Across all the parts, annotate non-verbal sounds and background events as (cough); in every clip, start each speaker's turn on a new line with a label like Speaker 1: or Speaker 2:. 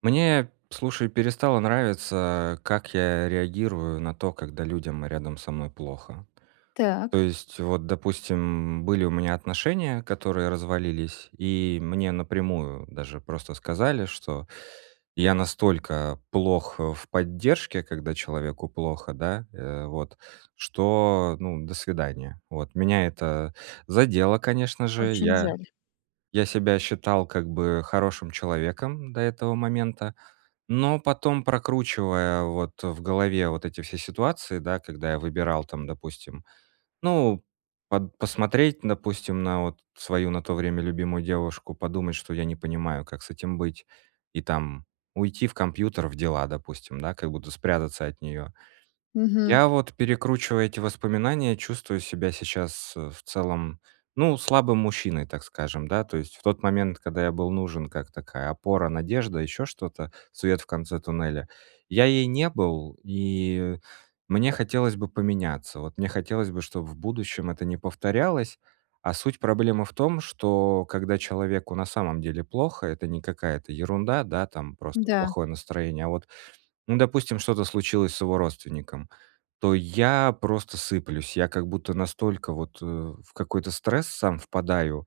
Speaker 1: Мне, п слушай, перестало нравиться, как я реагирую на то, когда людям рядом со мной плохо. То
Speaker 2: Так.
Speaker 1: есть, вот допустим, были у меня отношения, которые развалились. И мне напрямую даже просто сказали, что я настолько плох, э, в поддержке, когда человеку плохо, да, э, вот, что, ну, до свидания. Вот. Меня это задело, конечно же.
Speaker 2: Очень
Speaker 1: Я
Speaker 2: жаль.
Speaker 1: я себя считал как бы хорошим человеком до этого момента. Но потом, прокручивая вот в голове вот эти все ситуации, да, когда я выбирал там, допустим, ну, под посмотреть, допустим, на вот свою на то время любимую девушку, подумать, что я не понимаю, как с этим быть, и там- уйти в компьютер, в дела, допустим, да, как будто спрятаться от неё.
Speaker 2: Мгм.
Speaker 1: Я вот, перекручивая эти воспоминания, чувствую себя сейчас, э, в целом, ну, слабым мужчиной, так скажем, да. То есть в тот момент, когда я был нужен как такая опора, надежда, ещё что-то, свет в конце туннеля, я ей не был. И мне хотелось бы поменяться. Вот мне хотелось бы, чтоб в будущем это не повторялось. А суть проблемы в том, что, когда человеку на самом деле плохо, это не какая-то ерунда, да, там просто
Speaker 2: Да.
Speaker 1: плохое настроение, а вот, ну, допустим, что-то случилось с его родственником, то я просто сыплюсь, я как будто настолько вот, э, в какой-то стресс сам впадаю,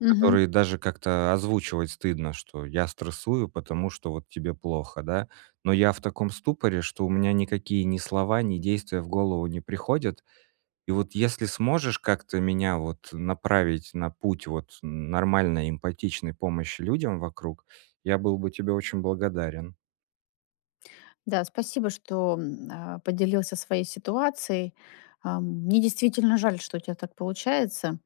Speaker 2: Мгм.
Speaker 1: который даже как-то озвучивать стыдно, что я стрессую, потому что вот тебе плохо, да. Но я в таком ступоре, что у меня никакие ни слова, ни действия в голову не приходят. И вот если сможешь как-то меня вот направить на путь вот н нормальной эмпатичной помощи людям вокруг, я был бы тебе очень благодарен.
Speaker 2: Да, спасибо, что, м, э, поделился своей ситуацией. Ам, мне действительно жаль, что у тя так получается.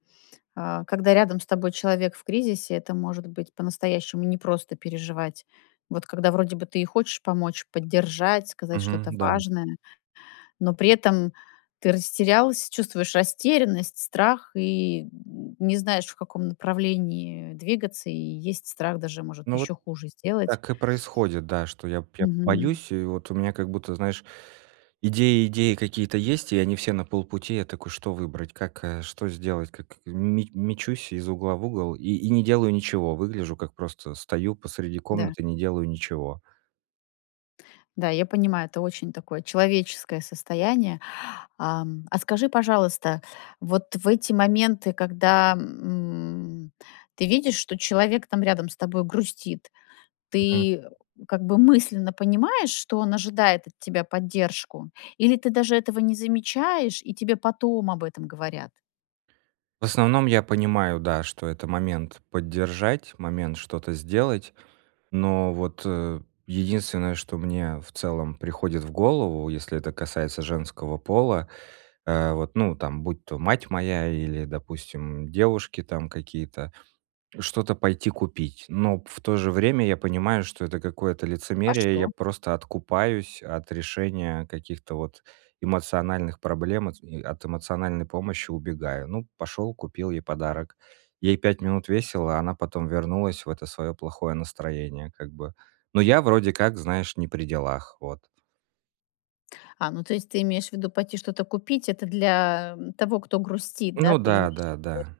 Speaker 2: Э, когда рядом с тобой человек в кризисе, это может быть по-настоящему непросто переживать. Вот когда вроде бы ты и хочешь помочь, поддержать, сказать что-то
Speaker 1: Мгм, да.
Speaker 2: важное, но при этом ты растерялся, чувствуешь растерянность, страх и н не знаешь, в каком направлении двигаться. И есть страх даже, может,
Speaker 1: Ну, вот
Speaker 2: еще хуже сделать.
Speaker 1: так и происходит, да, что я б я
Speaker 2: Мгм.
Speaker 1: боюсь, и вот у меня как будто, знаешь, идеи идеи какие-то есть, и они все на полпути. Я такой: "Что выбрать? Как, э, что сделать? Как?" Ме мечусь из угла в угол и и не делаю ничего. Выгляжу, как просто стою посреди
Speaker 2: Да.
Speaker 1: комнаты, не делаю ничего.
Speaker 2: Да, я понимаю, это очень такое человеческое состояние. Ам, а скажи, пожалуйста, вот в эти моменты, когда, м, ты видишь, что человек там рядом с тобой грустит,
Speaker 1: Мгм.
Speaker 2: ты как бы мысленно понимаешь, что он ожидает от тебя поддержку? Или ты даже этого не замечаешь и тебе потом об этом говорят?
Speaker 1: В основном я понимаю, да, что это момент поддержать, момент что-то сделать, но вот, э, единственное, что мне в целом приходит в голову, если это касается женского пола, э, вот, ну, там будь то мать моя или, допустим, девушки там какие-то, что-то пойти купить. Но пф в то же время я понимаю, что это какое-то
Speaker 2: А
Speaker 1: лицемерие, и
Speaker 2: что?
Speaker 1: я просто откупаюсь от решения каких-то вот эмоциональных проблем, от ми от эмоциональной помощи убегаю. Ну, пошёл, купил ей подарок. Ей 5 минут весело, а она потом вернулась в это своё плохое настроение как бы. Но я вроде как, знаешь, не при делах. Вот.
Speaker 2: А, ну то есть ты имеешь в виду пойти что-то купить- это для, м, того, кто грустит, да?
Speaker 1: Ну
Speaker 2: Ты
Speaker 1: да,
Speaker 2: имеешь в виду. (unintelligible)
Speaker 1: да, да.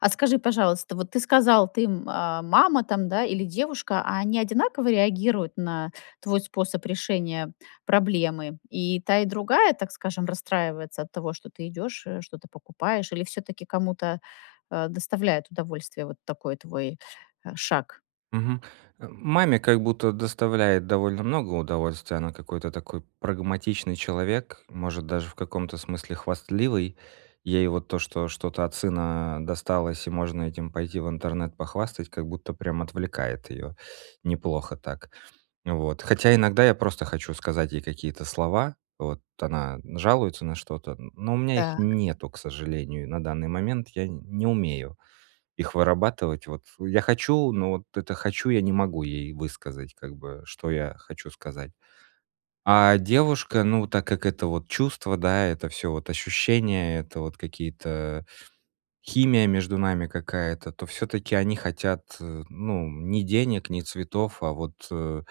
Speaker 2: А скажи, пожалуйста, вот ты сказал ты, м, а, мама там, да, или девушка, а они одинаково реагируют на твой способ решения проблемы? И та и другая, так скажем, расстраивается от того, что ты идешь, э, что-то покупаешь, или всё-таки кому-то, э, доставляет удовольствие вот такой твой, э, шаг?
Speaker 1: Мгм. Э. Маме, как будто, доставляет довольно много удовольствия, она какой-то такой прагматичный человек, может даже в каком-то смысле хвастливый. Ей вот то, что что-то от сына, а, досталось, и можно этим пойти в интернет похвастать, как будто, прям отвлекает её, неплохо так. Вот. Хотя иногда я просто хочу сказать ей какие-то слова. Вот. Она жалуется на что-то, н но у меня их
Speaker 2: Так.
Speaker 1: нету, к сожалению. На данный момент я не умею их вырабатывать. Вот, я хочу, но, вот, это хочу, я не могу ей высказать, как бы, что я хочу сказать. А девушка, ну, так как это, вот, чувство, да, это всё вот ощущения, это, вот, какие-то химия между нами какая-то. То всё-таки они хотят, ну, ни денег, ни цветов, а вот, э,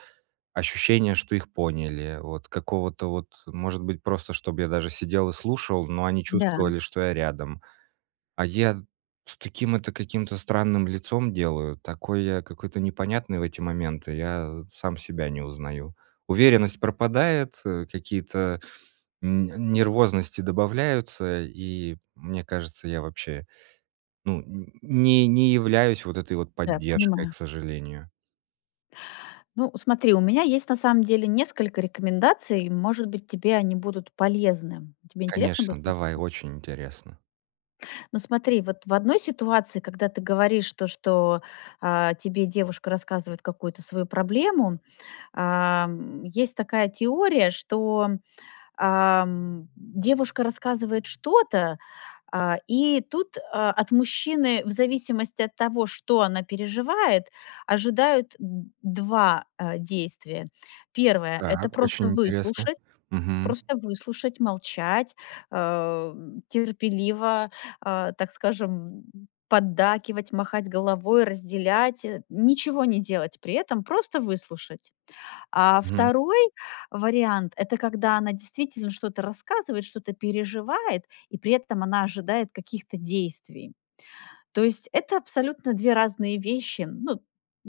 Speaker 1: ощущение, что их поняли. Вот, какого-то, вот, может быть, просто, чтоб я даже сидел и слушал, но они
Speaker 2: Да.
Speaker 1: чувствовали, что я рядом. А я, с таким это каким-то странным лицом делаю, такой я какой-то непонятный в эти моменты, я сам себя не узнаю. Уверенность пропадает, э, какие-то, м, нервозности добавляются, и мне кажется, я вобще, ну, не не являюсь вот этой вот
Speaker 2: Да,
Speaker 1: поддержкой, к
Speaker 2: понимаю.
Speaker 1: сожалению.
Speaker 2: Ну, смотри, у меня есть на самом деле несколько рекомендаций. Может быть, тебе они будут полезны. Тебе интересно
Speaker 1: Конечно,
Speaker 2: будет
Speaker 1: давай,
Speaker 2: послушать?
Speaker 1: очень интересно.
Speaker 2: Ну, смотри, вот в одной ситуации, когда ты говоришь то, что, а, тебе девушка рассказывает какую-то свою проблему, а, м, есть такая теория, что, м, а, м, девушка рассказывает что-то, а, и тут, а, от мужчины в зависимости от того, что она переживает, ожидают д 2, а действия. 1, это
Speaker 1: Так,
Speaker 2: просто
Speaker 1: очень интересно.
Speaker 2: выслушать,
Speaker 1: Мгм.
Speaker 2: просто выслушать, молчать, а, терпеливо, а, так скажем, поддакивать, махать головой, разделять, э, ничего не делать при этом, просто выслушать. А,
Speaker 1: Мгм.
Speaker 2: 2 вариант, это когда она действительно что-то рассказывает, что-то переживает, и при этом она ожидает каких-то действий. То есть, это абсолютно 2 разные вещи. Ну, м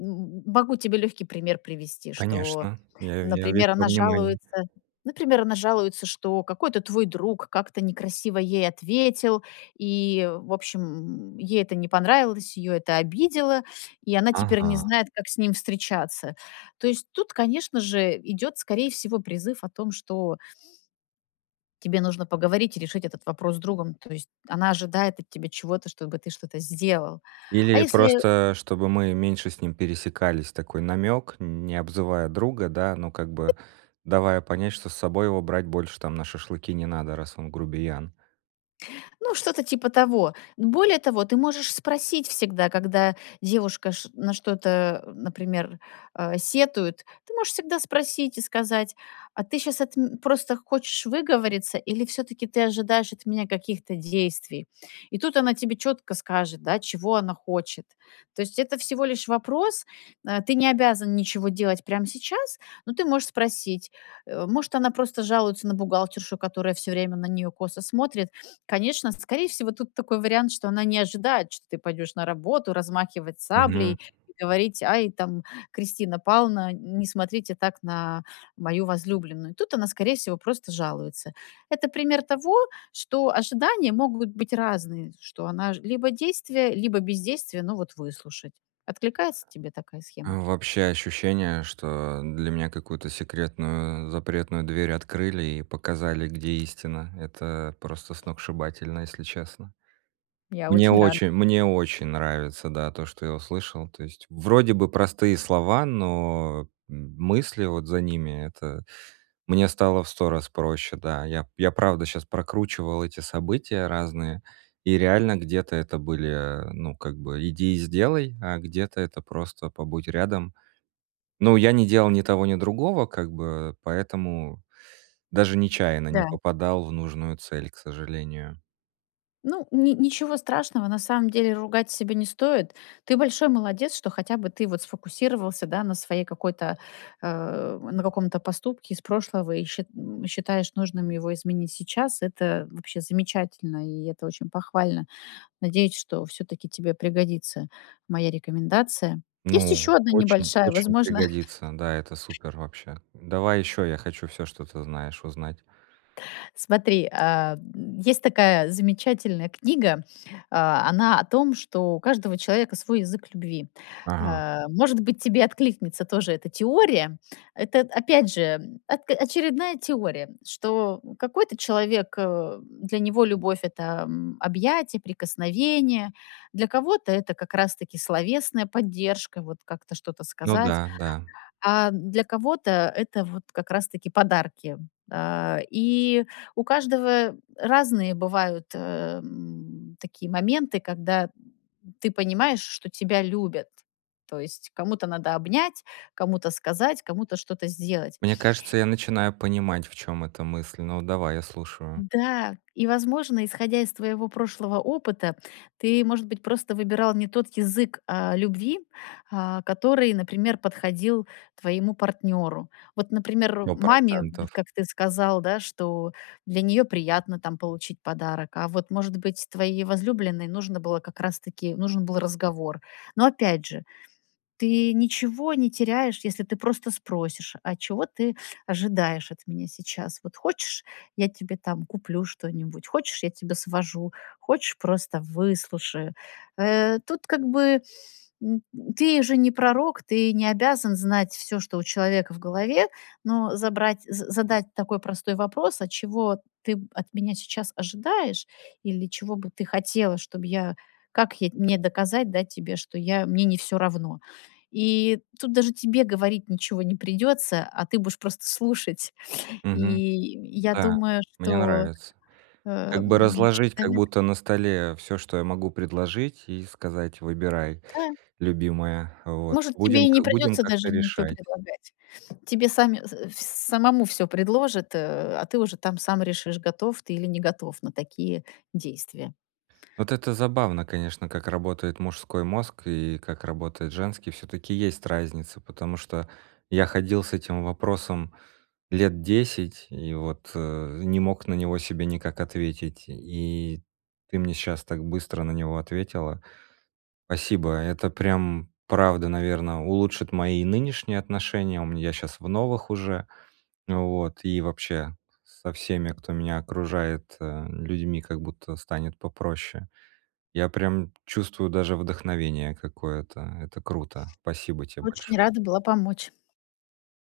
Speaker 2: м м могу тебе легкий пример привести. Что,
Speaker 1: Конечно, я я весь
Speaker 2: например,
Speaker 1: во
Speaker 2: она
Speaker 1: внимании.
Speaker 2: жалуется, например, она жалуется, что какой-то твой друг как-то некрасиво ей ответил, и, в общем, м, ей это не понравилось, ее это обидело, и она теперь не
Speaker 1: Ага.
Speaker 2: знает, как с ним встречаться. То есть, тут, конечно же, идет, скорее всего, призыв о том, что тебе нужно поговорить и решить этот вопрос с другом. То есть, она ожидает от тебя чего-то, чтобы ты что-то сделал. А
Speaker 1: Или
Speaker 2: если
Speaker 1: просто чтобы мы меньше с ним пересекались, такой намек, не обзывая друга, да, но как бы давая понять что с собой его брать больше, там, на шашлыки не надо, раз он грубиян.
Speaker 2: Ну, что-то типа того. Более того, ты можешь спросить всегда, когда девушка ш на что-то, а, например, а, сетует, ты можешь всегда спросить и сказать: "А ты щас от м просто хочешь выговориться, или всё-таки ты ожидаешь от меня каких-то действий?" И тут она тебе четко скажет, да, чего она хочет. То есть это всего лишь вопрос. А, ты не обязан ничего делать прям сейчас, но ты можешь спросить. Э, может она просто жалуется на бухгалтершу, которая всё время на нее косо смотрит. (sniffs) Конечно, скорее всего тут такой вариант, что она не ожидает, что ты пойдешь на работу размахивать
Speaker 1: Мгм.
Speaker 2: саблей, говорить: "Ай, там Кристина Пална, н не смотрите так на мою возлюбленную". Тут она скорее всего просто жалуется. Это пример того, что ожидания могут быть разные, что она ж, либо действие, либо бездействие, но вот выслушать. Откликается тебе такая схема?
Speaker 1: А вообще ощущение, что для меня какую-то секретную, запретную дверь открыли и показали, где истина. Это просто сногсшибательно, если честно.
Speaker 2: Я
Speaker 1: Мне
Speaker 2: очень рада.
Speaker 1: очень мне очень нравится, да, то, что я услышал. То есть вроде бы простые слова, но м мысли вот за ними, это мне стало в 100 раз проще. Да, я п я правда щас прокручивал эти события разные, и реально где-то это были, ну, как бы "иди и сделай", а где-то это просто "побудь рядом". Ну, я не делал ни того, ни другого как бы, поэтому даже нечаянно не
Speaker 2: Да.
Speaker 1: попадал в нужную цель, к сожалению.
Speaker 2: Ну, ни ничего страшного, на самом деле ругать себя не стоит. Ты большой молодец, что хотя бы ты вот сфокусировался, да, на своей какой-то, а, на каком-то поступке из прошлого и счит м, и считаешь нужным его изменить сейчас. Это вообще замечательно, и это очень похвально. Надеюсь, что всё-таки тебе пригодится моя рекомендация. Есть
Speaker 1: Ну,
Speaker 2: еще одна
Speaker 1: очень,
Speaker 2: небольшая.
Speaker 1: очень
Speaker 2: Возможно.
Speaker 1: пригодится. Да, это
Speaker 2: (laughs)
Speaker 1: супер вообще. Давай ещё, я хочу всё, что ты знаешь, узнать.
Speaker 2: Смотри, а, есть такая замечательная книга. А, она о том, что у каждого человека свой язык любви.
Speaker 1: Ага.
Speaker 2: А, может быть, тебе откликнется тоже эта теория. Это, опять же, ак очередная теория, что, м, какой-то человек, э, для него любовь, это, м, объятия, прикосновения. Для кого-то, это как раз-таки словесная поддержка, вот как-то что-то
Speaker 1: Ну
Speaker 2: сказать.
Speaker 1: да, да.
Speaker 2: А для кого-то это вот как раз таки подарки. А, и у каждого разные бывают, э, м, такие моменты, когда ты понимаешь, что тебя любят. То есть, кому-то надо обнять, кому-то сказать, кому-то что-то сделать.
Speaker 1: Мне кажется я начинаю понимать в чём эта мысль, ну, давай, я слушаю.
Speaker 2: Да, и возможно, исходя из твоего прошлого опыта, ты, может быть, просто выбирал не тот язык, а, любви, а, который, например, подходил твоему партнеру. Вот, например,
Speaker 1: сто
Speaker 2: маме, вот
Speaker 1: процентов.
Speaker 2: как ты сказал, да, что для нее приятно, там, получить подарок, а вот может быть твоей возлюбленной нужно было как раз таки, нужен был разговор. Но опять же, ты ничего не теряешь, если ты просто спросишь: "А чего ты ожидаешь от меня сейчас? Вот хочешь, я тебе, там, куплю что-нибудь? Хочешь, я тебя свожу? Хочешь, просто выслушаю?" Э, тут как бы, м, ты же не пророк. Ты не обязан знать всё, что у человека в голове. Но забрать з задать такой простой вопрос: "А чего ты, м, от меня сейчас ожидаешь? Или чего бы ты хотела, чтоб я, как я, мне доказать, да, тебе, что я мне не всё равно?" И тут даже тебе говорить ничего не придется, а ты будешь просто слушать. И
Speaker 1: Мгм.
Speaker 2: я
Speaker 1: Да.
Speaker 2: думаю,
Speaker 1: Мне
Speaker 2: что,
Speaker 1: нравится.
Speaker 2: э,
Speaker 1: Как бы
Speaker 2: м,
Speaker 1: разложить как
Speaker 2: человек.
Speaker 1: будто на столе всё, что я могу предложить и сказать: выбирай,
Speaker 2: Да.
Speaker 1: любимая, вот,
Speaker 2: Может, тебе
Speaker 1: будем
Speaker 2: и не
Speaker 1: к будем
Speaker 2: придется
Speaker 1: как-то
Speaker 2: даже ничё
Speaker 1: решать.
Speaker 2: предлагать. Тебе сами, с вс самому всё предложат, э, а ты уже, там, сам решишь, готов ты или не готов на такие действия.
Speaker 1: Вот это забавно, конечно, как работает мужской мозг и как работает женский, всё-таки есть разница, потому что я ходил с этим вопросом лет 10 и вот, э, не мог на него себе никак ответить и ты мне щас так быстро на него ответила. Спасибо. Это прям правда, наверно, улучшит мои нынешние отношения. У мн я щас в новых уже, вот, и вообще со всеми, кто меня окружает, э, м людьми, как будто станет попроще. Я прям чувствую даже вдохновение какое-то. Это круто! Спасибо те
Speaker 2: Очень
Speaker 1: большое!
Speaker 2: рада была помочь.